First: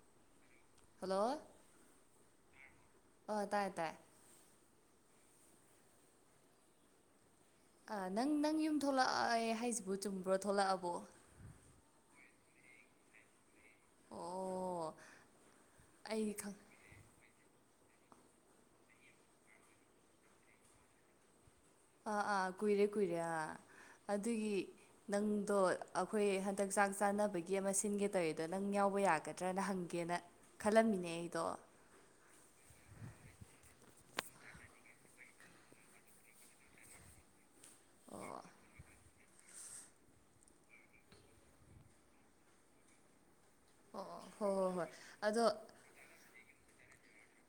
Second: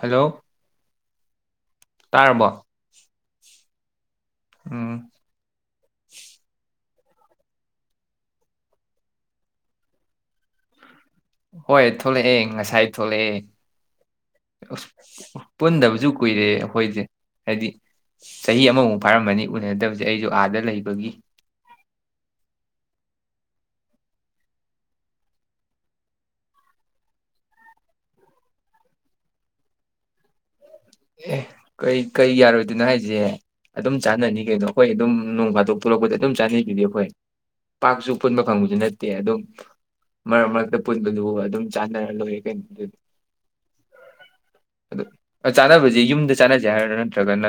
Hello hello ꯇꯥꯔꯕꯣ ꯑꯣ ꯇꯥꯏꯌꯦ ꯇꯥꯏꯌꯦ ꯎꯝ ꯑ ꯅꯪ ꯅꯪ ꯌꯨꯝ ꯊꯣꯛꯂꯛꯑꯦ ꯍꯥꯏꯁꯤꯕꯨ ꯆꯨꯝꯕ꯭ꯔꯣ ꯊꯂꯛꯑꯕꯣ ꯍꯣꯏ ꯊꯣꯛꯂꯛꯑꯦ ꯉꯁꯥꯏ ꯊꯣꯛꯂꯛꯑꯦ ꯑꯣ ꯑꯁ ꯄꯨꯟꯗꯕꯁꯨ ꯑꯩꯗꯤ ꯀꯨꯏꯔꯦ ꯈꯪ ꯑꯩꯈꯣꯏꯁꯦ ꯍꯥꯏꯗꯤ ꯆꯍꯤ ꯑꯃꯃꯨꯛ ꯐꯥꯔꯝꯃꯅꯤ ꯎꯅꯗꯕꯁꯦ ꯑꯩꯁꯨ ꯑꯥꯗ ꯂꯩꯕꯒꯤ ꯑꯥ ꯑꯥ ꯀꯨꯏꯔꯦ ꯀꯨꯏꯔꯦ ꯑꯥ ꯑꯗꯨꯒꯤ ꯅꯪꯗꯣ ꯑꯩꯈꯣꯏ ꯍꯟꯗꯛ ꯆꯥꯛ ꯆꯥꯅꯕꯒꯤ ꯑꯃ ꯁꯤꯟꯒꯦ ꯇꯧꯋꯦꯗꯣ ꯅꯪ ꯌꯥꯎꯕ ꯌꯥꯒꯗ꯭ꯔꯅ ꯍꯪꯒꯦꯅ ꯈꯜꯂꯝꯃꯤꯅꯦ ꯑꯦ ꯑꯩꯗꯣ ꯀꯩ ꯀꯩ ꯌꯥꯔꯣꯏꯗꯣꯏꯅꯣ ꯍꯥꯏꯁꯦ ꯑꯗꯨꯝ ꯆꯥꯟꯅꯅꯤ ꯀꯩꯅꯣ ꯑꯩꯈꯣꯏ ꯑꯗꯨꯝ ꯅꯣꯡ ꯐꯥꯗꯣꯛ ꯄꯨꯂꯛꯄꯗ ꯑꯗꯨꯝ ꯆꯥꯅꯩꯗꯨꯗꯤ ꯑꯩꯈꯣꯏ ꯄꯥꯛꯁꯨ ꯑꯣ ꯄꯨꯟꯕ ꯈꯪꯕꯁꯨ ꯅꯠꯇꯦ ꯑꯗꯨꯝ ꯃꯔꯛ ꯃꯔꯛꯇ ꯄꯨꯟꯕꯗꯨ ꯑꯗꯨꯝ ꯆꯥꯟꯅꯔ ꯂꯣꯏꯔ ꯀꯩꯅꯣ ꯑꯗꯨꯗꯤ ꯑꯣ ꯍꯣ ꯍꯣ ꯍꯣꯏ ꯑꯗꯨ ꯆꯥꯟꯅꯕꯁꯦ ꯌꯨꯝꯗ ꯆꯥꯟꯅꯖꯦ ꯍꯥꯏꯔ ꯅꯠꯇꯔ꯭ ꯒꯅ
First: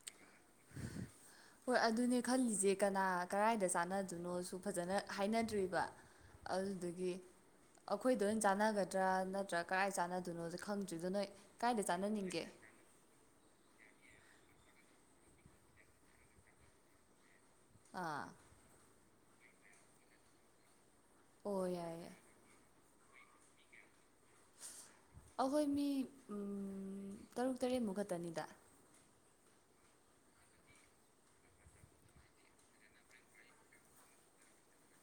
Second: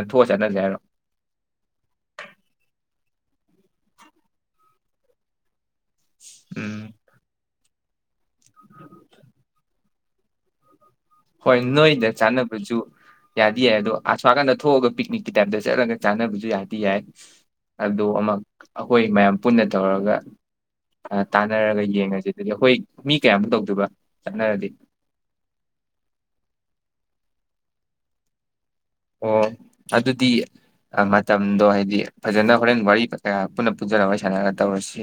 ꯍꯣꯏ ꯑꯗꯨꯅꯦ ꯈꯜꯂꯤꯁꯦ ꯀꯅꯥ ꯀꯗꯥꯥꯏꯗ ꯆꯥꯟꯅꯗꯣꯏꯅꯣꯁꯨ ꯐꯖꯅ ꯍꯥꯏꯅꯗ꯭ꯔꯤꯕ ꯎꯝ ꯑꯗꯨꯗꯨꯒꯤ ꯑꯩꯈꯣꯏꯗ ꯑꯣꯏꯅ ꯆꯥꯟꯅꯒꯗ꯭ꯔꯥ ꯅꯠꯇ꯭ꯔꯥ ꯀꯥꯏꯗ ꯆꯥꯟꯅꯗꯨꯅꯣ ꯈꯪꯗꯦ ꯈꯪꯗ꯭ꯔꯤꯗꯣ ꯅꯣꯏ ꯍꯣꯏ ꯅꯣꯏꯗ ꯆꯥꯅꯕꯖꯨ ꯌꯥꯗꯤ ꯌꯥꯏ ꯑ ꯑꯁꫭꯝ ꯅꯀꯟꯗ ꯊꯣꯛꯑꯒ ꯄꯤꯛꯅꯤꯛꯀꯤ ꯇꯥꯏꯝꯗ ꯆꯠꯂꯒ ꯆꯥꯅꯕꯖꯨ ꯌꯥꯗꯤ ꯌꯥꯏ ꯑꯗꯨ ꯑꯥ ꯑꯃ ꯑꯈꯣꯏ ꯃꯌꯥꯝ ꯄꯨꯟꯅ ꯇꯧꯔꯒ ꯑ ꯑꯣ ꯇꯥꯟꯅꯔꯒ ꯌꯥꯏ ꯌꯥꯏ ꯌꯦꯡꯉꯁꯤ ꯑꯗꯨꯗꯤ ꯑꯩꯈꯣꯏ ꯃꯤ ꯀꯌꯥꯃꯨꯛ ꯇꯧꯗꯣꯏꯕ ꯆꯠꯅꯔꯗꯤ ꯑꯈꯣꯏ ꯃꯤ ꯇꯔꯨꯛ ꯇꯔꯦꯠꯃꯨꯛ ꯈꯛꯇꯅꯤꯗ ꯑꯣ ꯑꯗꯨꯗꯤ ꯑ ꯃꯇꯝꯗꯣ ꯍꯥꯏꯗꯤ ꯐꯖꯅ ꯍꯣꯔꯦꯟ ꯋꯥꯔꯤ ꯀꯌꯥ ꯄꯨꯟꯅ ꯄꯨꯖꯜꯂ ꯋꯥꯔꯤ ꯁꯥꯟꯅꯔꯒ ꯇꯧꯔꯁꯤ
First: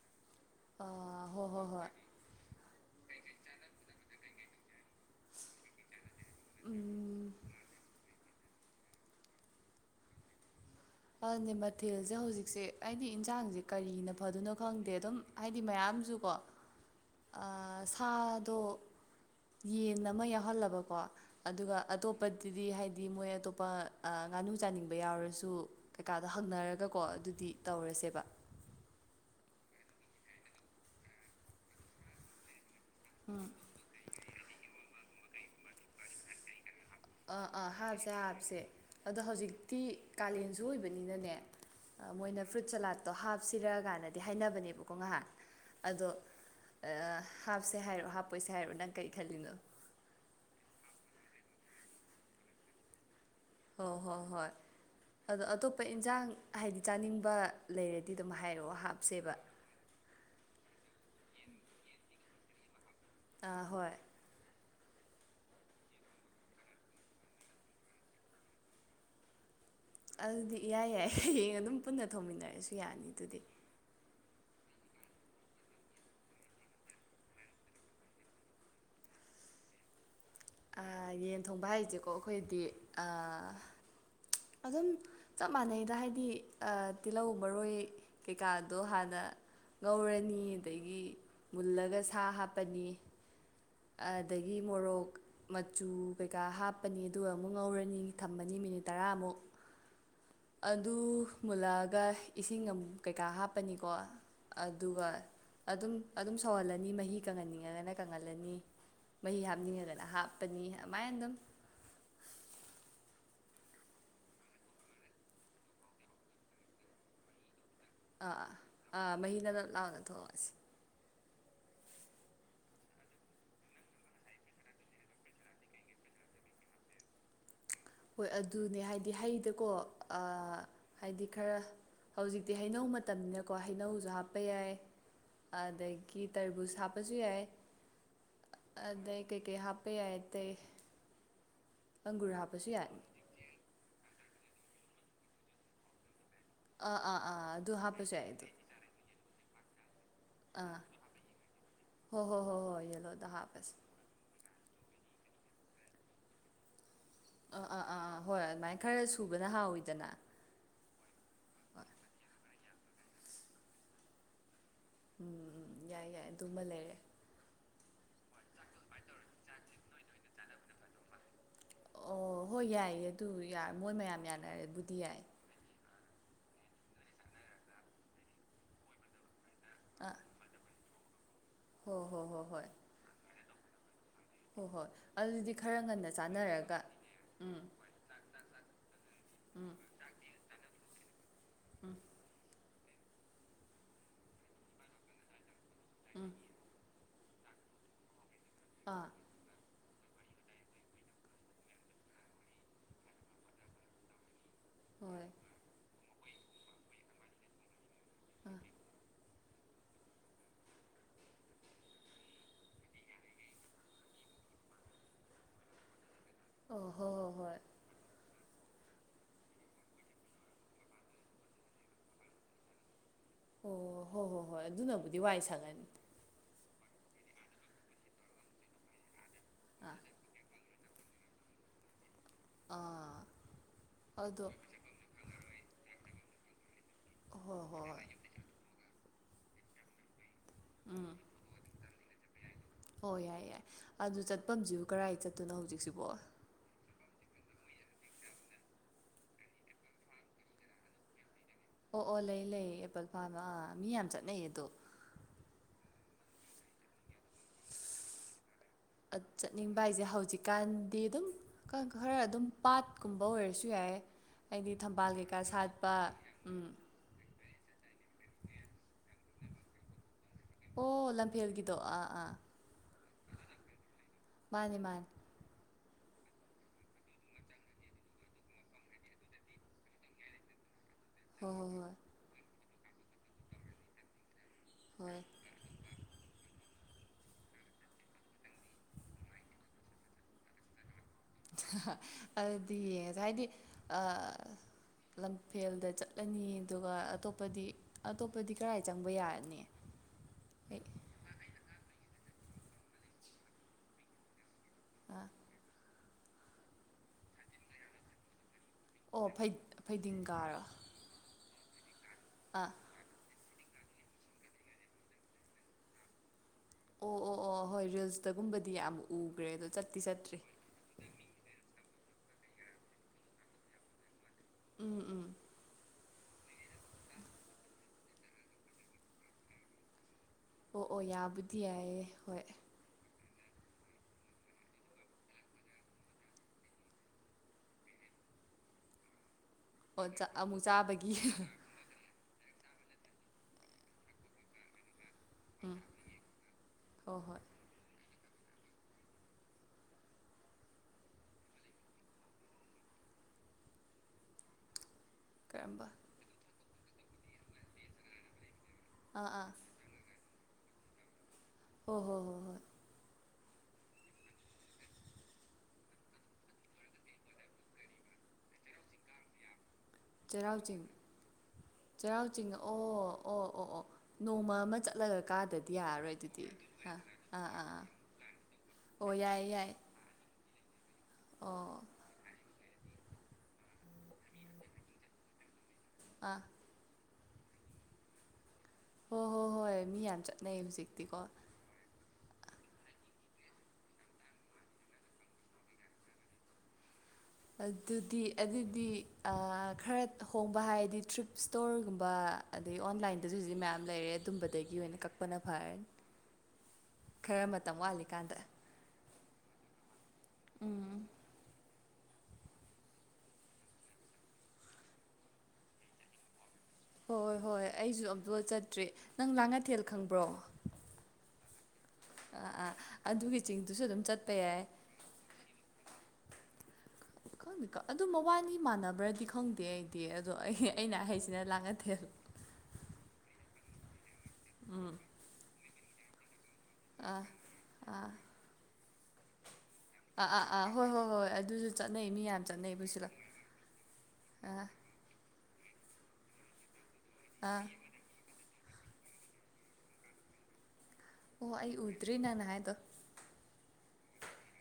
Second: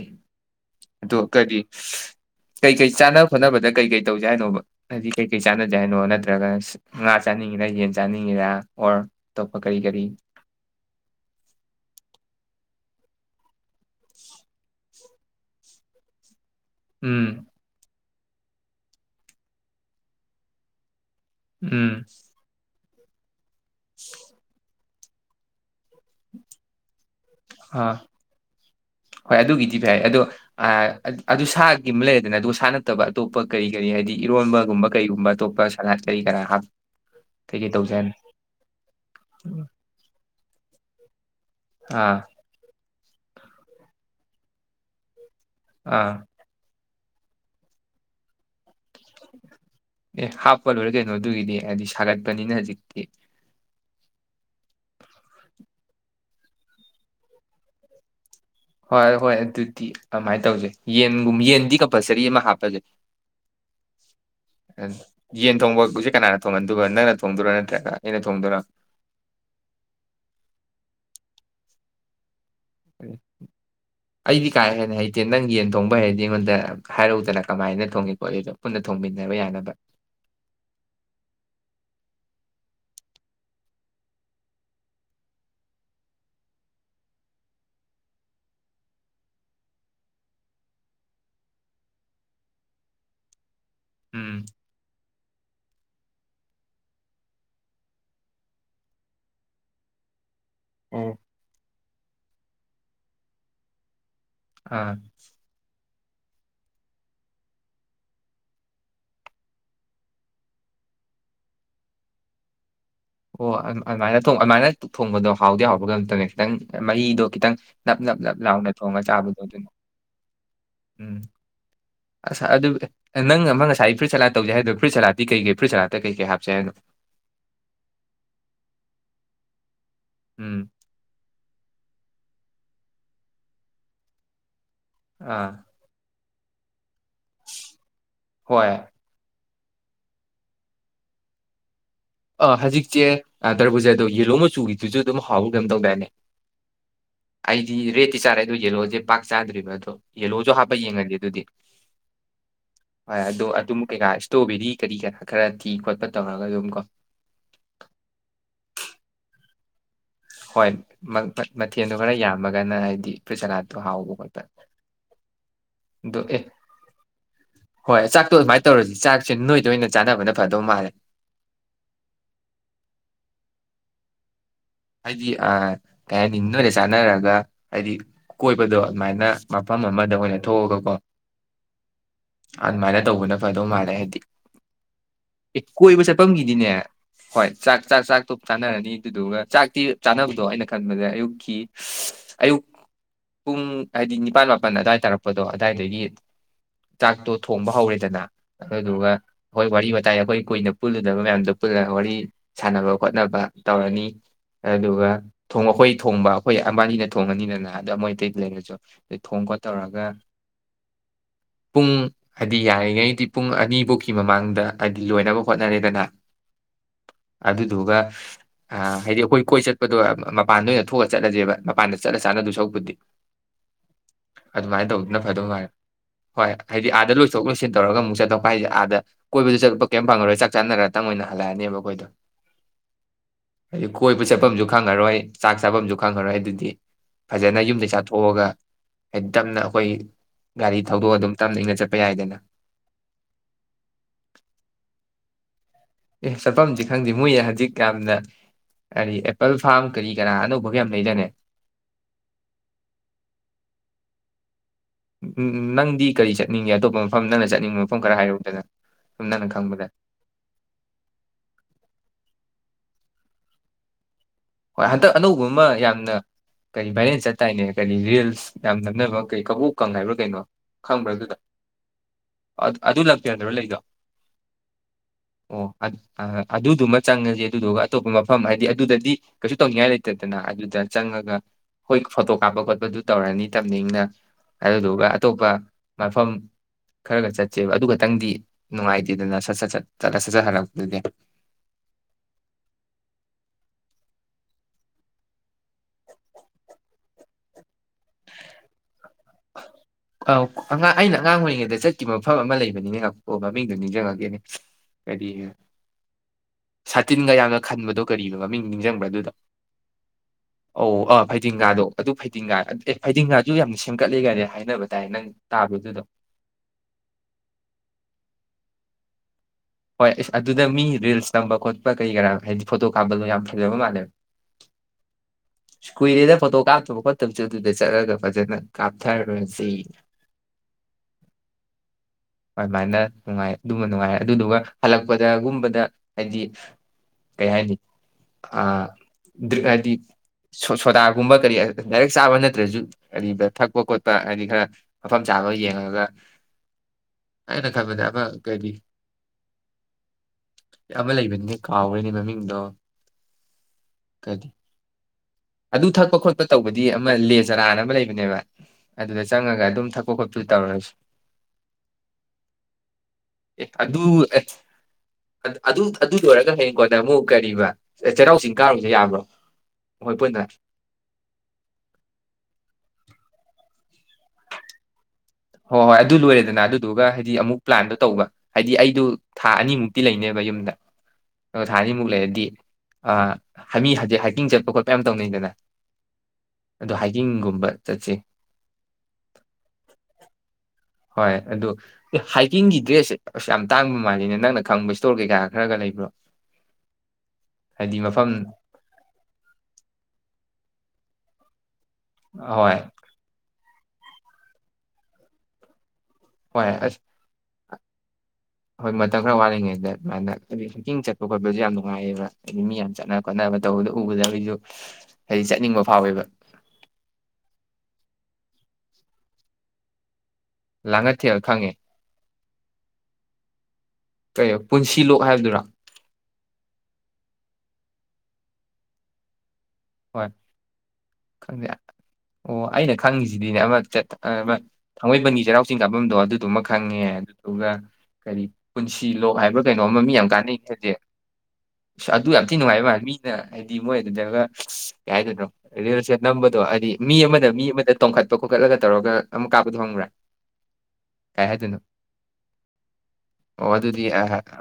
ꯑꯗꫭ ꯑꯥ ꯍꯣꯏ ꯀꯔꯤ ꯍꯣꯏ ꯍꯣꯏ [inaudible] ꯀꯩꯀꯩ ꯆꯥꯟꯅ ꯈꯣꯠꯅꯕꯗ ꯀꯩꯀꯩ ꯇꯧꯁꯦ ꯍꯥꯏꯅꯣꯕ ꯍꯥꯏꯗꯤ ꯀꯩꯀꯩ ꯆꯥꯟꯅꯖꯦ ꯍꯥꯏꯅꯣꯕ ꯅꯠ [inaudible] ꯉꯥ ꯎꯝ ꯆꯥꯅꯤꯡꯉꯤꯅ ꯌꯦꯟ ꯆꯥꯅꯤꯡ [unintelligible] ꯑꯣꯔ ꯇꯣꯞꯄ ꯀꯔꯤ ꯀꯔꯤ ꯑꯗꯨꯅꯦ ꯃꯊꯦꯜꯁꯦ ꯍꯧꯖꯤꯛꯁꯦ ꯑꯩꯗꯤ ꯏꯟꯁꯥꯡꯖꯦ ꯀꯔꯤꯅ ꯐꯗꯣꯏꯅꯣ ꯈꯪꯗꯦ ꯑꯗꯨꯝ ꯍꯥꯏꯗꯤ ꯃꯌꯥꯝꯖꯨ ꯀꯣ ꯎꯝ ꯁꯥꯗꯣ ꯌꯦꯟ ꯑꯃ ꯌꯥꯎꯍꯜꯂꯕꯀꯣ ꯑꯗꯨꯒ ꯎꯝ ꯑꯇꯣꯞꯄꯗꯗꯤ ꯍꯥꯏꯗꯤ ꯑꯗꯨꯗꯤ ꯃꯣꯏ ꯑꯇꯣꯞꯄ ꯄꯥ ꯑꯩ ꯉꯥꯅꯨ ꯆꯥꯅꯤꯡꯕ ꯕ ꯌꯥꯎꯔꯁꯨ ꯀꯩꯀꯥꯗꯣ ꯍꯪꯅꯔꯒꯀꯣ ꯑꯗꯨꯗꯤ ꯑ ꯇꯧꯔꯁꯦꯕ ꯍꯣꯏ ꯑꯗꯨꯒꯤꯗꯤ ꯐꯩ ꯑꯗꯣ ꯑ ꯑꯗꯨ ꯁꯥꯒꯤ ꯑꯃ ꯂꯩꯔꯦꯗꯅ ꯑꯗꯨꯒ ꯁꯥ ꯅꯠ ꯅꯠꯇꯕ ꯑꯇꯣꯞꯄ ꯀꯔꯤ ꯀꯔꯤ ꯍꯥꯏꯗꯤ ꯏꯔꯣꯟꯕꯒꯨꯝꯕ ꯀꯩꯒꯨꯝꯕ ꯑꯇꯣꯞꯄ ꯁꯂꯥꯠ ꯀꯔꯤ ꯀꯔꯥ ꯍꯥꯞ ꯑꯥ ꯑꯥ ꯀꯩꯀꯩ ꯍꯥꯞꯁꯦ ꯇꯧꯖꯥꯠꯅꯣ ꯍꯥꯞꯁꯦ ꯑꯗꯣ ꯍꯧꯖꯤꯛꯇꯤ ꯀꯥꯂꯦꯟꯁꯨ ꯑꯣꯏꯕꯅꯤꯅꯅꯦ ꯑꯥ ꯃꯣꯏꯅ ꯐ꯭ꯔꯨꯏꯠ ꯁꯂꯥꯠ ꯑꯗꫭ ꯍꯥꯞꯁꯤꯔ ꯒꯥꯏꯅꯗꯤ ꯍꯥꯏꯅꯕꯅꯦꯕꯀꯣ ꯉꯍꯥꯟ ꯑꯗꯣ ꯑꯥ ꯍꯥꯞꯁꯦ ꯍꯥꯏꯔꯣ ꯍꯥꯞꯄꯣꯏꯁꯦ ꯍꯥꯏꯔꯣ ꯅꯪ ꯀꯔꯤ ꯈꯜꯂꯤꯅꯣ ꯑꯦ ꯍꯥꯄꯄ ꯂꫭꯏꯔꯦ ꯀꯩꯅꫭ ꯑꯗꯨꯒꯤꯗꯤ ꯍꯥꯏꯗꯤ ꯁꯥꯒꯠꯄꯅꯤꯅ ꯍꯧꯖꯤꯛꯇꯤ ꯍꯣ ꯍꯣ ꯍꯣꯏ ꯑꯗꯣ ꯑꯇꯣꯞꯄ ꯏꯟꯖꯥꯡ ꯍꯥꯏꯗꯤ ꯆꯥꯅꯤꯡꯕ ꯂꯩꯔꯗꯤ ꯑꯗꯨꯝ ꯍꯥꯏꯔꯛꯑꯣ ꯍꯣꯏ ꯍꯣꯏ ꯍꯥꯞꯁꯦꯕ ꯑꯗꯨꯗꯤ ꯑꯗꯨꯃꯥꯏ ꯇꯧꯖꯦ ꯌꯦꯟꯒꯨꯝ ꯌꯦꯟꯗꯤ ꯀꯝꯄꯜꯁꯔꯤ ꯑꯃ ꯍꯥꯞꯄꯒꯦ ꯑꯥ ꯍꯣꯏ ꯌꯦꯟ ꯊꯣꯡꯕ ꯀꯅꯥꯅ ꯊꯣꯡꯍꯟ ꯗꯨꯒ ꯅꯪꯅ ꯊꯣꯡꯗꯣꯏꯔꯥ ꯅꯠꯇ꯭ꯔꯒ ꯑꯩꯅ ꯊꯣꯡꯗꯣꯏꯔꯥ ꯑꯗꯨꯗꯤ ꯏꯌꯥ ꯌꯥꯏ ꯍꯌꯦꯡ ꯑꯗꯨꯝ ꯄꯨꯟꯅ ꯊꯧꯃꯤꯟꯅꯔꯦ ꯁꯨ ꯌꯥꯅꯤ ꯑꯗꯨꯗꯤ ꯑꯩꯗꯤ ꯀꯥ ꯍꯦꯟꯅ ꯍꯩꯇꯦ ꯅꯪ ꯌꯦꯟ ꯊꯣꯡꯕ ꯍꯩꯔꯗꯤ ꯑꯩꯉꯣꯟꯗ ꯍꯥꯏꯔꯛꯑꯨꯗꯅ ꯀꯃꯥꯏꯅ ꯊꯣꯡꯉꯦ ꯈꯣꯠꯂꯤꯗꯣ ꯄꯨꯟꯅ ꯊꯣꯡꯃꯤꯟꯅꯕ ꯌꯥꯅꯕ ꯑꯥ ꯌꯦꯟ ꯊꯣꯡꯕ ꯍꯥꯏꯖꯦꯀꯣ ꯑꯩꯈꯣꯏꯗꯤ ꯑꯥ ꯑꯗꯨꯝ ꯆꯞ ꯃꯥꯟꯅꯩꯗ ꯍꯥꯏꯗꯤ ꯇꯤꯜꯍꯧ ꯃꯔꯣꯏ ꯀꯩꯀꯥꯗꯣ ꯍꯥꯟꯅ ꯉꯧꯔꯅꯤ ꯑꯗꯩꯒꯤ ꯃꯨꯜꯂꯒ ꯁꯥ ꯍꯥꯞꯄꯅꯤ ꯎꯝ ꯑꯗꯒꯤ ꯃꯣꯔꯣꯛ ꯃꯆꯨ ꯀꯩꯀꯥ ꯍꯥꯞꯄꯅꯤ ꯑꯗꯨꯒ ꯑꯃꯨꯛ ꯉꯧꯔꯅꯤ ꯊꯝꯃꯅꯤ ꯃꯤꯅꯤꯠ ꯇꯔꯥꯃꯨꯛ ꯑꯗꯨ ꯎꯝ ꯃꯨꯂꯥꯛ ꯒ ꯏꯁꯤꯡ ꯑꯃꯨꯛ ꯀꯩꯀꯥ ꯍꯥꯞꯄꯅꯤꯀꯣ ꯑꯥ ꯑꯗꯨꯒ ꯑꯗꯨꯝ ꯑꯗꯨꯝ ꯁꯧꯍꯜꯂꯅꯤ ꯃꯍꯤ ꯀꯪꯍꯟꯅꯤꯡꯉꯒꯅ ꯀꯪꯍꯜꯂꯅꯤ ꯃꯍꯤ ꯍꯥꯞꯅꯤꯡꯉꯒꯅ ꯍꯥꯞꯄꯅꯤ ꯑꯗꯨꯃꯥꯏꯅ ꯑꯗꯨꯝ ꯑꯣ ꯑꯗꯨꯃꯥꯏꯅ ꯑꯗꯨꯃꯥꯏꯅ ꯊꯣꯡꯕꯗꯣ ꯍꯥꯎꯗꯤ ꯍꯥꯎꯕꯒ ꯑꯝꯇꯅꯦ ꯈꯤꯇꯪ ꯃꯍꯤꯗꯣ ꯈꯤꯇꯪ ꯅꯞ ꯅꯞ ꯑꯥ ꯂꯞ ꯑꯥ ꯂꯥꯎꯅ ꯊꯣꯡꯉ ꯑꯥ ꯃꯍꯤ ꯆꯥꯕꯗꯣ ꯅꯞ ꯅꯞ ꯑꯗꯨꯅ ꯂꯥꯎꯅ ꯊꯣꯛꯂꯛꯑꯁꯤ ꯎꯝ ꯑꯁ ꯑꯗꯨ ꯅꯪ ꯑꯃ ꯉꯁꯥꯏ ꯐ꯭ꯔꯤꯠ ꯁꯂꯥꯠ ꯇꯧꯖꯦ ꯍꯥꯏꯗꯣ ꯐ꯭ꯔꯤꯠ ꯁꯂꯥꯠꯇꯤ ꯀꯩꯀꯩ ꯐ꯭ꯔꯤꯠ ꯁꯂꯥꯗꯠꯇ ꯀꯩꯀꯩ ꯍꯥꯞꯁꯦ ꯍꯥꯏꯅꯣ ꯍꯣꯏ ꯑꯗꯨꯅꯦ ꯍꯥꯏꯗꯤ ꯍꯩꯗꯀꯣ ꯑꯥ ꯎꯝ ꯍꯥꯏꯗꯤ ꯈꯔ ꯍꯧꯖꯤꯛꯇꯤ ꯍꯩꯅꯧ ꯃꯇꯝꯅꯤꯅꯀꯣ ꯍꯩꯅꯧꯁꯨ ꯍꯥꯞꯄ ꯌꯥꯏ ꯑꯥ ꯑꯗꯒꯤ ꯀꯤ ꯇꯔꯕꯨꯨꯁ ꯍꯥꯞꯄ ꯁꯨ ꯌꯥꯏ ꯍꯣꯏ ꯑꯗꯩ ꯀꯩ ꯀꯩ ꯍꯥꯞꯄ ꯌꯥꯏ ꯑꯇꯩ ꯑꯪꯒꯨꯔ ꯑ ꯍꯥꯞꯄꯁꯨ ꯌꯥꯏ ꯍꯧꯖꯤꯛꯁꯦ ꯇꯔꯥꯕꯨꯖꯦꯗꯣ ꯌꯦꯂꯣ ꯆꯨꯔꯤꯗꯨꯁꯨ ꯑꯗꯨꯝ ꯍꯥꯎꯋ ꯀꯩꯅꯣꯝ ꯇꯧꯗꯥꯏꯅꯦ ꯑꯥ ꯑꯥ ꯑꯥ ꯑꯗꯨ ꯑꯩꯗꯤ ꯍꯥꯞꯄꯁꯨ ꯔꯦꯠꯇꯤ ꯌꯥꯏ ꯑꯗꯨ ꯆꯥꯔꯦꯗꯣ ꯌꯦꯜꯂꯣꯁꯦ ꯄꯥꯛ ꯆꯗ꯭ꯔꯤꯕ ꯑꯗꯣ ꯌꯦꯂꯣꯁꯨ ꯍꯥꯞꯄ ꯑꯥ ꯌꯦꯡꯉꯒꯦ ꯑꯗꯨꯗꯤ ꯍꯣꯏ ꯍꯣꯏ ꯍꯣꯏ ꯍꯣꯏ ꯌꯦꯜꯂꯣꯗ ꯑꯗꯣ ꯍꯥꯞꯄꯁꯦ ꯑꯗꯨꯝ ꯀꯩꯀꯥ ꯏꯁꯇꯣꯕꯦꯔꯤ ꯀꯔꯤ ꯀꯔ ꯈꯔ ꯊꯤ ꯈꯣꯠꯄ ꯇꯧꯔꯒ ꯑꯗꯨꯝ ꯀꯣ ꯑ ꯑꯥ ꯑꯥ ꯑꯥ ꯍꯣꯏ ꯑꯗꯨꯃꯥꯏꯅ ꯈꯔ ꯁꯨꯕꯅ ꯍꯥꯎꯋꯤꯗꯅ ꯍꯣꯏ ꯃꯥ ꯍꯣꯏ ꯃꯊꯦꯜꯗꯣ ꯈꯔ ꯌꯥꯝꯃꯒ ꯅ ꯍꯥꯏꯗꯤ ꯄꯦꯁꯔ ꯁꯥꯂꯥꯠꯪꯇꯣ ꯍꯧꯕ ꯈꯣꯠꯄ ꯎꯝ ꯎꯝ ꯌꯥꯏ ꯑꯗꯣ ꯌꯥꯏ ꯑꯦ ꯑꯗꯨꯃ ꯂꯩꯔꯦ꯫ ꯍꯣꯏ ꯆꯥꯛꯇꯣ ꯑꯗꯨꯃꯥꯏꯅ ꯇꯧꯔꯁꯤ ꯆꯥꯛꯁꯦ ꯅꯣꯏꯗ ꯑꯣꯏꯅ ꯆꯥꯟꯅꯕꯅ ꯐꯗꯧ ꯃꯥꯜꯂꯦ꯫ ꯑꯣ ꯍꯣꯏ ꯌꯥꯏꯌꯦ ꯑꯗꯨ ꯌꯥꯏ ꯃꯣꯏ ꯃꯌꯥꯝ ꯌꯥꯅ꯫ ꯍꯥꯏꯗꯤ ꯑꯥ꯫ ꯀꯩ ꯍꯥꯏꯅꯤ ꯅꯣꯏꯗ ꯆꯥꯟꯅꯔꯒ꯫ ꯃꯐꯝ ꯑꯃꯗ ꯑꯥ ꯑꯣꯏꯅ ꯊꯣꯛꯑꯒ ꯀꯣ꯫ ꯍꯣ ꯍꯣ ꯍꯣꯏ ꯍꯣꯏ꯫ ꯐꯥꯗꯧꯃꯟꯂꯩ ꯑꯩꯗꯤ꯫ ꯍꯣꯏ ꯑꯗꯨꯗꯤ ꯑꯦ ꯈꯔ ꯀꯣꯏꯕ ꯉꯟꯅ ꯆꯠꯐꯝꯒꯤꯗꯤꯅꯦ ꯆꯥꯟꯅꯔꯒ ꯍꯣꯏ ꯎꯝ ꯆꯥꯛ ꯆꯥꯛ ꯆꯥꯛꯇꯨ ꯆꯥꯅꯔꯅꯤ ꯑꯗꯨꯗꯨꯒ ꯆꯥꯛ꯫ ꯎꯝ ꯆꯥꯟꯅꯕꯗꯣ ꯑꯩꯅ ꯈꯟꯕꯗ ꯑꯌꯨꯛ꯫ ꯀꯤ ꯎꯝ [inaudible] ꯑꯌꯨꯛ꯫ ꯄꯨꯡ ꯍꯥꯏꯗꯤ ꯅꯤꯄꯥꯟ ꯃꯥꯄꯟ ꯑꯗꯨꯋꯥꯏ ꯇꯔꯛꯄꯗꯣ ꯑꯗꯨ꯫ ꯗꯥꯏꯗꯒꯤ꯫ ꯎꯝ ꯆꯥꯛꯇꯣ ꯊꯣꯡꯕ ꯍꯧꯔꯦꯗꯅ꯫ ꯑꯥ ꯗꯨꯔꯒꯥ ꯍꯣꯏ ꯋꯥꯔꯤ ꯋꯥ꯫ [inaudible] ꯑꯩꯈꯣꯏ ꯀꯨꯏꯅ ꯄꯨꯜꯂꯨꯗꯕ ꯃꯌꯥꯝꯗꯣ ꯄꯨꯂꯒ ꯋꯥꯔꯤ ꯁꯥꯟꯅꯕ ꯈꯣꯠꯅꯕ ꯇꯧꯔꯅꯤ꯫ ꯑꯗꯨꯒ ꯍꯣꯏ ꯊꯣꯡ ꯑꯩꯈꯣꯏ꯫ ꯊꯣꯡꯕ ꯑꯩꯈꯣꯏ ꯑꯝꯅꯤꯅ ꯊꯣꯡꯉꯅꯤꯗꯅ꯫ [unintelligible] ꯃꯣꯏ ꯇꯩ ꯑꯥ ꯂꯩꯔ ꯖꯨ꯫ [unintelligible] ꯊꯣꯡꯈꯣꯠ ꯇꯧꯔꯒ ꯄꯨꯡ ꯍꯥꯏꯗꯤ ꯌꯥꯔꯤꯒꯩꯗꯤ ꯄꯨꯡ ꯑꯅꯤꯕꯣꯛꯀꯤ ꯃꯃꯥꯡꯗ ꯍꯥꯏꯗꯤ ꯂꯣꯏꯅꯕ ꯍꯣꯠꯅꯔꯦꯗꯅ꯫ ꯑꯣ ꯍꯣꯏ ꯍꯣꯏ ꯍꯣꯏ ꯑꯗꯨꯗꯨꯒ꯫ ꯑꯥ ꯍꯥꯏꯗꯤ ꯑꯈꯣꯏ꯫ ꯀꯣꯏ ꯆꯠꯄꯗꯣ ꯃꯄꯥꯟꯗ ꯑꯣꯏꯅ ꯊꯣꯛꯑꯒ ꯆꯠꯂꯖꯦꯕ ꯃꯄꯥꯟꯗ ꯆꯠꯂ ꯆꯥꯟꯅꯗꯣꯏ ꯁꯔꯨꯛꯄꯨꯗꯤ꯫ ꯑꯣ ꯍꯣ ꯍꯣ ꯍꯣꯏ ꯑꯗꯨꯃꯥꯏꯅ ꯑꯗꯨꯅꯕꯨꯗꯤ ꯋꯥꯏ ꯁꯪꯉꯅꯤ꯫ ꯗꯤ ꯑꯥꯗ ꯂꯣꯏꯊꯣꯛ ꯂꯣꯏꯁꯤꯟ ꯇꯧꯔꯒ ꯑꯃꯨꯛ ꯆꯠꯊꯣꯛꯄ ꯍꯥꯏꯁꯤ ꯑꯥꯗ꯫ ꯀꯣꯏꯕꯖꯨ ꯆꯠꯄ ꯑꯥ ꯀꯩꯝ ꯐꯪꯉꯔꯣꯏ ꯆꯥꯛ ꯆꯥꯟꯅꯔ꯫ ꯈꯤꯇꯪ ꯑꯣꯏꯅ ꯍꯜꯂꯛꯑꯅꯦꯕ ꯑꯈꯣꯏꯗꯣ꯫ ꯑꯥ ꯑꯩ ꯀꯣꯏꯕ ꯆꯠ꯫ ꯑꯗꯣ ꯆꯠꯐꯝꯁꯨ ꯈꯪꯉꯔꯣꯏ ꯆꯥꯛ ꯆꯥꯐꯝꯁꯨ ꯈꯪꯉꯔꯣꯏ꯫ ꯗꯨꯗꯤ꯫ ꯐꯖꯅ ꯍꯣꯏ ꯍꯣꯏ ꯌꯨꯝꯗꯩ ꯍꯣꯏ ꯆꯥꯊꯣꯛꯑꯒ꯫ [unintelligible] ꯇꯝꯅ ꯑꯈꯣꯏ꯫ ꯒꯥꯔꯤ ꯎꯝ ꯊꯧꯗꯣꯛꯑ ꯑꯗꯨꯝ ꯇꯞꯅ ꯏꯪꯅ ꯆꯠꯄ ꯌꯥꯏꯗꯅ꯫ ꯑꯣ ꯌꯥꯏ ꯌꯥꯏ ꯑꯗꯨ ꯆꯠꯐꯝꯁꯤꯕꯨ ꯀꯔꯥꯏ ꯆꯠꯇꯣꯏꯅꯣ ꯍꯧꯖꯤꯛꯁꯤ꯫ ꯑꯦ ꯆꯠꯐꯝꯁꯤ ꯈꯪꯗꯦ ꯃꯣꯏ ꯍꯧꯖꯤꯛ ꯌꯥꯝꯅ ꯀꯔꯤ ꯑꯦꯄꯜ ꯐꯥꯔꯝ ꯀꯔꯤ ꯀꯔꯥ ꯑꯅꯧꯕꯒ ꯌꯥꯝ ꯂꯩꯗꯅꯦ ꯑꯣ ꯑꯣ ꯂꯩ ꯂꯩ ꯑꯦꯄꯜ ꯐꯥꯔꯝ ꯑꯥ ꯃꯤ ꯌꯥꯝ ꯆꯠꯅꯩꯌꯦ ꯑꯗꯣ ꯎꯝ ꯅꯪꯗꯤ ꯀꯔꯤ ꯆꯠꯅꯤꯡꯒꯦ [unintelligible] ꯁꯨꯝ ꯅꯪꯅ ꯆꯠꯅꯤꯡꯕ ꯈꯪꯕꯗ ꯍꯥꯏꯁꯦ ꯍꯧꯖꯤꯛꯀꯥꯟꯗꯤ ꯑꯗꯨꯝ ꯈꯔ ꯑꯗꯨꯝ ꯄꯥꯠ ꯀꯨꯝꯕ ꯑꯣꯏꯔꯁꯨ ꯌꯥꯏ ꯍꯥꯏꯗꯤ ꯍꯣꯏ ꯊꯝꯕꯥꯜ ꯍꯟꯗꯛ ꯀꯩꯀꯥ ꯑꯅꯧꯕ ꯑꯃ ꯁꯥꯠꯄ ꯌꯥꯝꯅ ꯎꯝ ꯀꯔꯤ ꯚꯥꯏꯔꯦꯟ ꯆꯠ ꯇꯥꯏꯅꯦ ꯀꯔꯤ ꯔꯤꯜꯁ ꯌꯥꯝ ꯅꯝꯅꯕ ꯀꯩ ꯀꯕꯣꯛꯀꯪ ꯍꯥꯏꯕ꯭ꯔꯥ ꯀꯩꯅꯣ ꯑꯣ ꯈꯪꯕ꯭ꯔꯥ ꯑꯗꯨꯗꯣ ꯂꯝꯐꯦꯜꯒꯤꯗꯣ ꯑꯥ ꯑꯥ ꯑꯗꯨ ꯂꯝ [unintelligible] ꯀꯦꯟꯗ꯭ꯔꯣ ꯂꯩ ꯗꯣ ꯃꯥꯅꯦ ꯃꯥꯅꯦ ꯑꯣ ꯑꯗꯨꯗꯨꯃ ꯆꯪꯉꯁꯦ ꯑꯗꯨꯗꯨꯒ ꯑꯇꯣꯞꯄ ꯃꯐꯝ ꯍꯥꯏꯗꯤ ꯑꯗꯨꯗꯗꯤ ꯀꯩꯁꯨ ꯇꯧꯅꯤꯡꯉꯥꯏ ꯂꯩꯇꯦꯗꯅ ꯑꯗꯨ ꯆꯪꯉꯒ ꯍꯣꯏ ꯐꯣꯇꯣ ꯀꯥꯞꯄꯒ ꯑꯗꯨꯗꯨ ꯇꯧꯔꯅꯤ ꯇꯞꯅ ꯏꯡꯅ ꯑꯗꯨꯗꯨꯒ ꯍꯣꯏ ꯑꯇꯣꯞꯄ ꯃꯐꯝ ꯈꯔꯒ ꯆꯠꯁꯦꯕ ꯑꯗꯨ ꯈꯛꯇꯪꯗꯤ ꯅꯨꯡꯉꯥꯏꯇꯦꯗꯅ ꯁꯠ ꯁꯠ ꯁꯠ ꯆꯠꯂ ꯁꯠ ꯆꯠ ꯍꯜꯂꯛꯄꯗꯨꯗꯤ ꯑꯗꯨꯗꯤ [unintelligible] ꯍꯥꯏꯗꯤ ꯂꯝꯐꯦꯜꯗ ꯆꯠꯂꯅꯤ ꯑꯗꯨꯒ ꯑꯇꯣꯞꯄꯗꯤ ꯑꯇꯣꯞꯄꯗꯤ ꯀꯔꯥꯏ ꯆꯪꯕ ꯌꯥꯔꯅꯤ ꯑꯧ ꯑꯩ ꯑꯉꯥꯡ ꯑꯩꯅ ꯑꯉꯥꯡ ꯑꯣꯏꯔꯤꯉꯩꯗ ꯆꯠꯈꯤꯕ ꯃꯐꯝ ꯑꯃ ꯂꯩꯕꯅꯤꯅ [unintelligible] ꯃꯃꯤꯡꯗꯨꯣ ꯅꯤꯡꯁꯤꯡꯉꯒꯦꯅꯦ ꯑꯥ ꯀꯔꯤꯒ ꯁꯇꯤꯟꯒ ꯌꯥꯝꯅ ꯈꯟꯕꯗꯣ ꯀꯔꯤꯕ ꯃꯃꯤꯡ ꯅꯤꯡꯁꯤꯡꯕ꯭ꯔꯥ ꯑꯣ ꯑꯗꯨꯗꯣ ꯐꯩꯗꯤꯡꯒꯥꯔꯣ ꯑꯣ ꯑꯥ ꯗꯤꯡꯒꯥꯥꯗꯣ ꯑꯗꯨ ꯐꯩꯗꯤꯡꯒ ꯑꯥ ꯐꯩꯗꯤꯡꯒꯥ [unintelligible] ꯑꯗꯨꯨ ꯌꯥꯝ ꯁꯦꯝꯒꯠꯂꯦ ꯀꯥꯏꯗꯤ ꯍꯥꯏꯅꯕꯅꯦ ꯇꯥꯏ ꯅꯪ ꯇꯥꯕꯔꯣ ꯑꯗꯨꯗꯣ ꯑꯣ ꯑꯣ ꯑꯣ ꯍꯣꯏ ꯔꯤꯜꯁꯇꯒꯨꯝꯕꯗꯤ ꯌꯥꯝ ꯎꯕ ꯍꯣꯏ ꯑꯗꯨꯗ ꯃꯤ ꯔꯤꯜꯁ ꯇꯝꯕ ꯈꯣꯠ ꯀꯩ ꯀꯔꯥ ꯍꯥꯏꯗꯤ ꯐꯣꯇꯣ ꯀꯥꯞꯄꯗꯣ ꯌꯥꯝ ꯐꯖꯕ ꯃꯥꯜꯂꯦꯕ ꯎꯝ ꯎꯝ ꯀꯨꯏꯗꯦꯗ ꯐꯣꯇꯣ ꯀꯥꯞꯇꯕ ꯈꯣꯠꯇꯕꯁꯨ ꯑꯗꯨꯗ ꯆꯠꯂꯒ ꯐꯖꯅ ꯀꯥꯞꯊꯔꯨꯔꯁꯤ ꯑꯣ ꯑꯣ ꯌꯥꯕꯨꯗꯤ ꯌꯥꯏꯑꯌꯦ ꯍꯣꯏ ꯑꯗꯨꯃꯥꯏꯅ ꯅꯨꯡꯉꯥꯏ ꯑꯗꯨꯃ ꯅꯨꯡꯉꯥꯏꯔꯦ ꯑꯗꯨꯗꯨꯒ ꯍꯜꯂꯛꯄꯗꯒꯨꯝꯕꯗ ꯍꯥꯏꯗꯤ ꯀꯩ ꯍꯥꯏꯅꯤ ꯑꯥ ꯗ꯭ꯔꯤ ꯍꯥꯏꯗꯤ ꯑꯣ ꯑꯃꯨꯛ ꯆꯥꯕꯒꯤ ꯁꯣꯗꯥꯒꯨꯝꯕ ꯀꯔꯤ ꯍꯥꯏ ꯗꯥꯏꯔꯦꯛ ꯆꯥꯕ ꯅꯠꯇ꯭ꯔꯁꯨ ꯀꯔꯤꯕ ꯊꯛꯄ ꯈꯣꯠꯄ ꯍꯥꯏꯗꯤ ꯈꯔ ꯃꯐꯝ ꯆꯥꯕ ꯎꯝ ꯌꯦꯡꯉꯒ ꯍꯣꯏ ꯍꯣꯏ ꯑꯩꯅ ꯈꯟꯕꯗ ꯑꯃ ꯀꯔꯤ ꯌꯥꯕ ꯂꯩꯕꯅꯤꯅꯦ ꯀꯥꯎꯒ꯭ꯔꯦꯅꯦ ꯃꯃꯤꯡꯗꯣ ꯀꯔꯤ ꯑꯗꯨ ꯀꯔꯝꯕ ꯊꯛꯄ ꯈꯣꯠꯄ ꯇꯧꯕꯗꯤ ꯑꯃ ꯂꯦ ꯆꯔꯥꯅ ꯑꯃ ꯂꯩꯕꯅꯦꯕ ꯑꯗꯨꯗ ꯑꯥ ꯑꯥ ꯆꯪꯉꯒ ꯑꯗꯨꯝ ꯊꯛ ꯄꯣꯞ ꯑꯞꯇꯨ ꯇꯧꯔꯁꯤ ꯑꯣ ꯍꯣꯏ ꯍꯣꯏ ꯍꯣꯏ ꯑꯦ ꯑꯗꯨ ꯑ ꯑꯗꯨ ꯑꯗꯨ ꯂꯣꯏꯔꯒ ꯍꯉꯦꯡ ꯀꯣꯟꯅ ꯑꯃꯨꯛ ꯀꯔꯤꯕ ꯑꯦ ꯆꯩꯔꯥꯎ ꯆꯤꯡ ꯀꯥꯔꯨꯁꯤ ꯌꯥꯕ꯭ꯔꯣ ꯍꯣꯏ ꯄꯨꯟꯅ ꯆꯩꯔꯥꯎ ꯆꯤꯡ ꯆꯩꯔꯥꯎ ꯆꯤꯡ ꯑꯣ ꯑꯣ ꯑꯣ ꯑꯣ ꯅꯧꯃ ꯑꯃ ꯆꯠꯂꯒ ꯀꯥꯗꯗꯤ ꯍꯣꯏ ꯍꯣꯏ ꯑꯗꯨ ꯌꯥꯔꯔꯣꯏ ꯑꯗꯨꯗꯤ ꯂꯣꯏꯔꯦꯗꯅ ꯑꯥ ꯑꯗꯨꯗꯨꯒ ꯍꯥꯢꯗꯤ ꯑꯥ ꯑꯃꯨꯛ ꯑꯥ ꯑꯥ ꯄ꯭ꯂꯥꯟꯗꯣ ꯇꯧꯕ ꯍꯥꯏꯗꯤ ꯑꯩꯗꯨ ꯑꯣ ꯌꯥꯏ ꯊꯥ ꯌꯥꯏ ꯑꯅꯤꯃꯨꯛꯇꯤ ꯂꯩꯅꯦꯕ ꯌꯨꯝꯗ [inaudible] ꯑ ꯊꯥ ꯑꯣ ꯑꯅꯤꯃꯨꯛ ꯂꯩꯔꯗꯤ ꯑ ꯍꯃꯤ ꯍꯧꯖꯤꯛ ꯍꯥꯏꯀꯤꯡ ꯆꯠꯄ ꯈꯣꯠꯄ ꯌꯥꯝ ꯇꯧꯅꯩꯗꯅ ꯑ ꯑ ꯍꯥꯏꯀꯤꯡꯒꯨꯝꯕ ꯆꯠꯁꯦ ꯍ ꯣ ꯍꯣ ꯍꯣꯏ ꯃꯤ ꯌꯥꯝ ꯆꯠꯅꯩ ꯍꯨꯖꯤꯛ ꯍꯣꯏ ꯑꯗꯨ ꯑꯦ ꯍꯥꯏꯀꯤꯡꯒꯤ ꯗ꯭ꯔꯦꯁꯁꯦ ꯑꯁ ꯌꯥꯝ ꯇꯥꯡꯕ ꯃꯥꯜꯂꯤꯅꯦ ꯅꯪꯅ ꯈꯪꯕ ꯏ꯭ꯁꯇꯣꯔ ꯀꯩꯀꯥ ꯈꯔꯒ ꯂꯩꯕ꯭ꯔꯣ ꯍꯥꯏꯗꯤ ꯑꯗꯨꯗꯤ ꯃꯐꯝ ꯑꯗꯨꯗꯤ ꯑꯥ ꯈꯔ ꯍꯣꯡꯕ ꯍꯥꯏꯗꯤ ꯊ꯭ꯔꯤꯞ ꯏ꯭ꯁꯇꯣꯔꯒꯨꯝ ꯕ ꯍꯣꯏ ꯑꯗꯩ ꯑꯣꯟ ꯂꯥꯏꯟꯗꯖꯨ ꯍꯧꯖꯤꯛ ꯍꯧꯖꯤꯛ ꯃꯌꯥꯝ ꯂꯩꯔꯦ ꯑꯗꯨꯝꯕꯗꯒꯤ ꯑꯣꯏꯅ ꯀꯛꯄꯅ ꯐꯔꯅꯤ ꯍꯣꯏ ꯑꯁ ꯈꯔ ꯃꯇꯝ ꯋꯥꯠꯂꯤꯀꯥꯟꯗ ꯍꯣꯏ ꯃꯇꯝ ꯈꯔ ꯋꯥꯠꯂꯤꯉꯩꯗ ꯃꯥꯢꯅ ꯍꯥꯢꯗꯤ ꯎꯝ ꯍꯥꯢꯀꯤꯡ ꯆꯠꯄ ꯈꯣꯠꯄꯁꯦ ꯌꯥꯝꯅ ꯅꯨꯡꯉꯥꯏꯌꯦꯕ ꯍꯥꯏꯗꯤ ꯃꯤ ꯌꯥꯝ ꯆꯠꯅ ꯈꯣꯠꯅꯕ ꯇꯧꯕꯗ ꯎꯕꯗ ꯑꯩꯁꯨ ꯍꯥꯏꯗꯤ ꯆꯠꯅꯤꯡꯕ ꯐꯥꯎꯋꯦꯕ ꯍꯣꯏ ꯍꯣꯏ ꯍꯣꯏ ꯑꯩꯁꯨ ꯑꯃꯨꯛꯇ ꯆꯠꯇ꯭ꯔꯤ ꯅꯪ ꯂꯥꯡꯉꯊꯦꯜ ꯈꯪꯕ꯭ꯔꯣ ꯂꯥꯡꯉꯊꯦꯜ ꯈꯪꯉꯦ ꯑ ꯑꯥ ꯑꯗꯨꯒꯤ ꯆꯤꯡꯗꯨꯁꯨ ꯑꯗꯨꯝ ꯆꯠꯄ ꯌꯥꯏ ꯀꯩꯌꯦꯕ ꯄꯨꯟꯁꯤꯂꯣꯛ ꯍꯥꯏꯕꯗꯨꯔꯥ ꯈꯪꯗꯦꯀꯣ ꯑꯗꯨ ꯃꯕꯥꯟꯅꯤ ꯃꯥꯟꯅꯕꯔꯗꯤ ꯈꯪꯗꯦ ꯇꯦꯛ ꯑꯦ ꯇꯦꯛ ꯍꯣꯏ ꯑꯒ ꯑꯩ ꯑꯩꯅ ꯍꯥꯏꯁꯤꯅ ꯈꯪꯗꯦ ꯂꯥꯡꯉꯥꯊꯦꯜ ꯑꯣ ꯑꯩꯅ ꯈꯪꯉꯤꯁꯤꯗꯤꯅꯦ ꯑꯃ ꯆꯠ ꯑꯕ ꯊꯥꯡꯃꯩꯕꯟꯒꯤ ꯆꯩꯔꯥꯎ ꯆꯤꯡ ꯀꯥꯕꯝꯗꯣ ꯑꯗꯨ ꯑꯗꯨꯃ ꯈꯪꯉꯦ ꯑꯥ ꯑꯗꯨꯒ ꯑꯥ ꯀꯔꯤ ꯄꯨꯟꯁꯤꯂꯣꯛ ꯍꯥꯏꯕ ꯀꯩꯅꯣꯝꯃ ꯃꯤ ꯌꯥꯝ ꯑꯥ ꯑꯥ ꯀꯥꯟꯅꯩ ꯑꯥ ꯍꯣꯏ ꯍꯣꯏ ꯍꯣꯏ ꯑꯗꯨꯁꯨ ꯆꯠꯅꯩ [inaudible] ꯃꯤ ꯑꯗꯨ ꯌꯥꯝ ꯊꯤ ꯆꯠꯅꯩ ꯅꯨꯡꯉꯥꯏꯕ ꯃꯥꯜꯂꯤ ꯄꯨꯁꯤꯜꯂꯣ ꯃꯤꯅ ꯍꯥꯏꯗꯤ ꯃꯣꯏ ꯑꯗꯨꯗꯒ ꯑꯥ ꯌꯥꯏ ꯀꯩꯅꯣ ꯔꯤꯜꯁꯦ ꯅꯝꯕꯗꯣ ꯍꯥꯏꯗꯤ ꯃꯤ ꯑꯃꯅ ꯑꯥ ꯃꯤ ꯑꯃꯗ ꯇꯣꯡꯈꯠ ꯑꯄ ꯀꯣꯀꯠꯂꯒ ꯇꯧꯔꯒ ꯑꯃꯨꯛ ꯀꯥꯞꯄꯗꯣ ꯈꯪꯕ꯭ꯔꯥ ꯀꯩ ꯑꯣ ꯑꯩ ꯍꯥꯏꯗꯣꯏꯅꯣ ꯎꯗ꯭ꯔꯤ ꯅꯪꯅ ꯍꯥꯏꯗ ꯑꯣ ꯑꯗꯨꯗꯤ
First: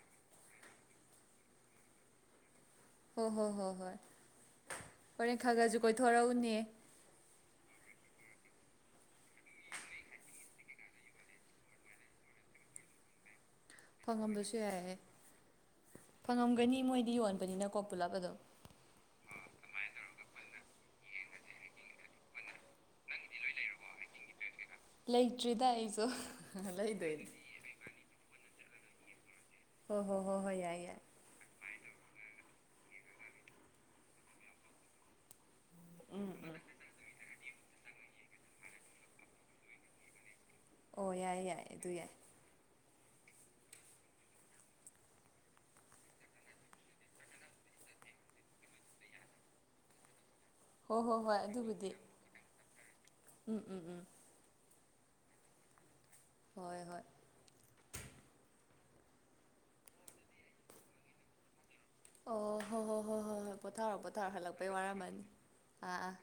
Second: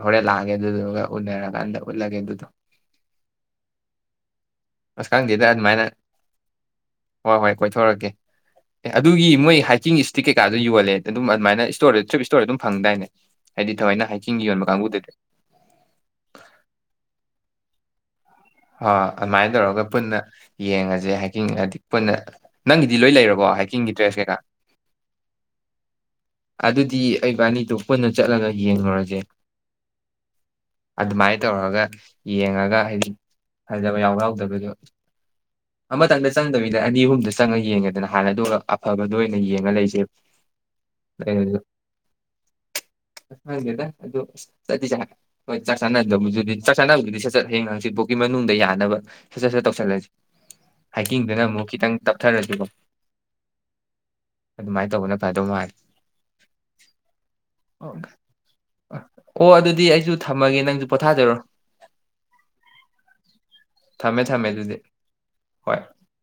ꯍꯣꯔꯦꯟ ꯂꯥꯛꯑꯒꯦ ꯑꯗꯨꯗꯨꯒ ꯎꯅꯔꯀꯥꯟꯗ ꯎꯠꯂꯒꯦ ꯑꯗꯨꯗꯣ ꯍꯣꯏ ꯍꯣ ꯍꯣꯏ ꯍꯣꯏ ꯑꯁ ꯍꯣꯔꯦꯟ ꯈꯪꯗꯦꯗ ꯈꯔꯒꯁꯨ ꯑꯗꯨꯃꯥꯏꯅ ꯀꯣꯏꯊꯣꯔꯛꯎꯅꯦ ꯍꯣꯏ ꯍꯣꯏ ꯀꯣꯏꯊꯣꯔꯛꯀꯦ ꯑꯦ ꯑꯗꯨꯒꯤ ꯃꯣꯏ ꯍꯥꯏꯀꯤꯡ ꯏꯁꯇꯤꯛ ꯀꯩꯀꯥꯗꯣ ꯌꯣꯜꯂꯦ ꯑꯗꯨꯝ ꯑꯗꯨꯃꯥꯏꯅ ꯏꯁꯇꯣꯔꯗ ꯊꯔꯤꯞ ꯏꯁꯇꯣꯔꯗ ꯑꯗꯨꯝ ꯐꯪꯗꯥꯏꯅꯦ ꯍꯥꯏꯗꯤ ꯊꯑꯣꯏꯅ ꯍꯥꯏꯀꯤꯡꯒꯤ ꯐꯪꯉꯝꯕꯁꯨ ꯌꯣꯟꯕ ꯌꯥꯏꯑꯦ ꯀꯥꯡꯕꯨꯗꯗꯤ ꯐꯪꯉꯝꯒꯅꯤ ꯃꯣꯏꯗꯤ ꯌꯣꯟꯕꯅꯤꯅꯀꯣ ꯄꯨꯂꯞ ꯑꯗꯨꯝ ꯍ ꯑꯗꯨꯃꯥꯏꯅ ꯇꯧꯔꯒ ꯄꯨꯟꯅ ꯌꯦꯡꯉꯁꯦ ꯍꯥꯏꯀꯤꯡ ꯍꯥꯏꯗꯤ ꯄꯨꯟꯅ ꯅꯪꯒꯤꯗꯤ ꯂꯣꯏ ꯂꯩꯔꯕꯣ ꯍꯥꯏꯀꯤꯡꯒꯤ ꯗꯔ꯭ꯦꯁ ꯀꯩꯀꯥ ꯂꯩꯇ꯭ꯔꯤꯗ ꯑꯩꯁꯨ ꯑꯗꯨꯗꯤ ꯂꯩꯗꯣꯏꯅꯦ ꯑꯩꯕꯥꯅꯤꯗꯣ ꯄꯨꯟꯅ ꯆꯠꯂꯒ ꯌꯦꯡꯂꯨꯔꯁꯦ ꯍ ꯍꯣ ꯍꯣ ꯍꯣꯏ ꯌꯥꯏ ꯌꯥꯏ ꯇꯧꯔꯒ ꯌꯦꯡꯉꯒ ꯍꯥꯏꯗꯤ ꯐꯖꯕ ꯌꯥꯎ ꯌꯥꯎꯗꯕꯔ꯭ꯗꯣ ꯑꯃꯇꯪꯗ ꯆꯪꯗꯕꯤꯗ ꯑꯅꯤ ꯑꯍꯨꯝꯗ ꯆꯪꯉ ꯌꯦꯡꯉꯦꯗꯅ ꯍꯥꯟꯅꯗꯣ ꯑꯐꯕꯗꯣ ꯑꯣꯏꯅ ꯌꯦꯡꯉ ꯂꯩꯁꯦ ꯑꯣ ꯌꯥꯏ ꯌꯥꯏ ꯑꯗꯨ ꯌꯥꯏ ꯪꯈꯪꯗꯦꯗ ꯑꯗꯨ ꯍꯣꯏ ꯆꯥꯛ ꯆꯥꯅꯍꯗꯕꯗꯨꯗꯤ ꯆꯥꯛ ꯆꯥꯅꯕꯗꯨꯗꯤ ꯁꯠ ꯁꯠ ꯍꯌꯦꯡ ꯍꯪ ꯆꯤꯠꯐꯥꯎ ꯒꯤ ꯃꯅꯨꯡꯗ ꯌꯥꯅꯕ ꯁꯠ ꯁꯠ ꯇꯧꯁꯤꯜꯂꯁꯤ ꯍꯣꯏ ꯍꯣꯏ ꯍꯣꯏ ꯍꯥꯏꯀꯤꯡꯗꯨꯅ ꯑꯃꯨꯛ ꯑꯗꯨꯕꯨꯗꯤ ꯈꯤꯇꯪ ꯇꯞꯊꯔꯁꯨꯀꯣ ꯑꯗꯨꯃꯥꯏꯅ ꯇꯧꯅ ꯐꯥꯗꯧ ꯃꯥꯜꯂꯤ ꯍꯣꯏ ꯍꯣꯏ ꯑꯣ ꯑꯣ ꯑꯗꯨꯗꯤ ꯑꯩꯁꯨ ꯊꯝꯃꯒꯦ ꯅꯪꯁꯨ ꯄꯣꯊꯥꯖꯔꯣ ꯑꯣ ꯍꯣꯏ ꯍꯣꯏ ꯍꯣꯏ ꯍꯣꯏ ꯍꯣꯏ ꯄꯣꯊꯥꯔꯣ ꯊꯝꯃꯦ ꯄꯣꯊꯥꯔꯣ ꯊꯝꯃꯦ ꯍꯜꯂꯛꯄꯩ ꯑꯗꯨꯗꯤ ꯋꯥꯔꯝꯃꯅꯤ ꯍꯣꯏ ꯑꯥ ꯑꯥ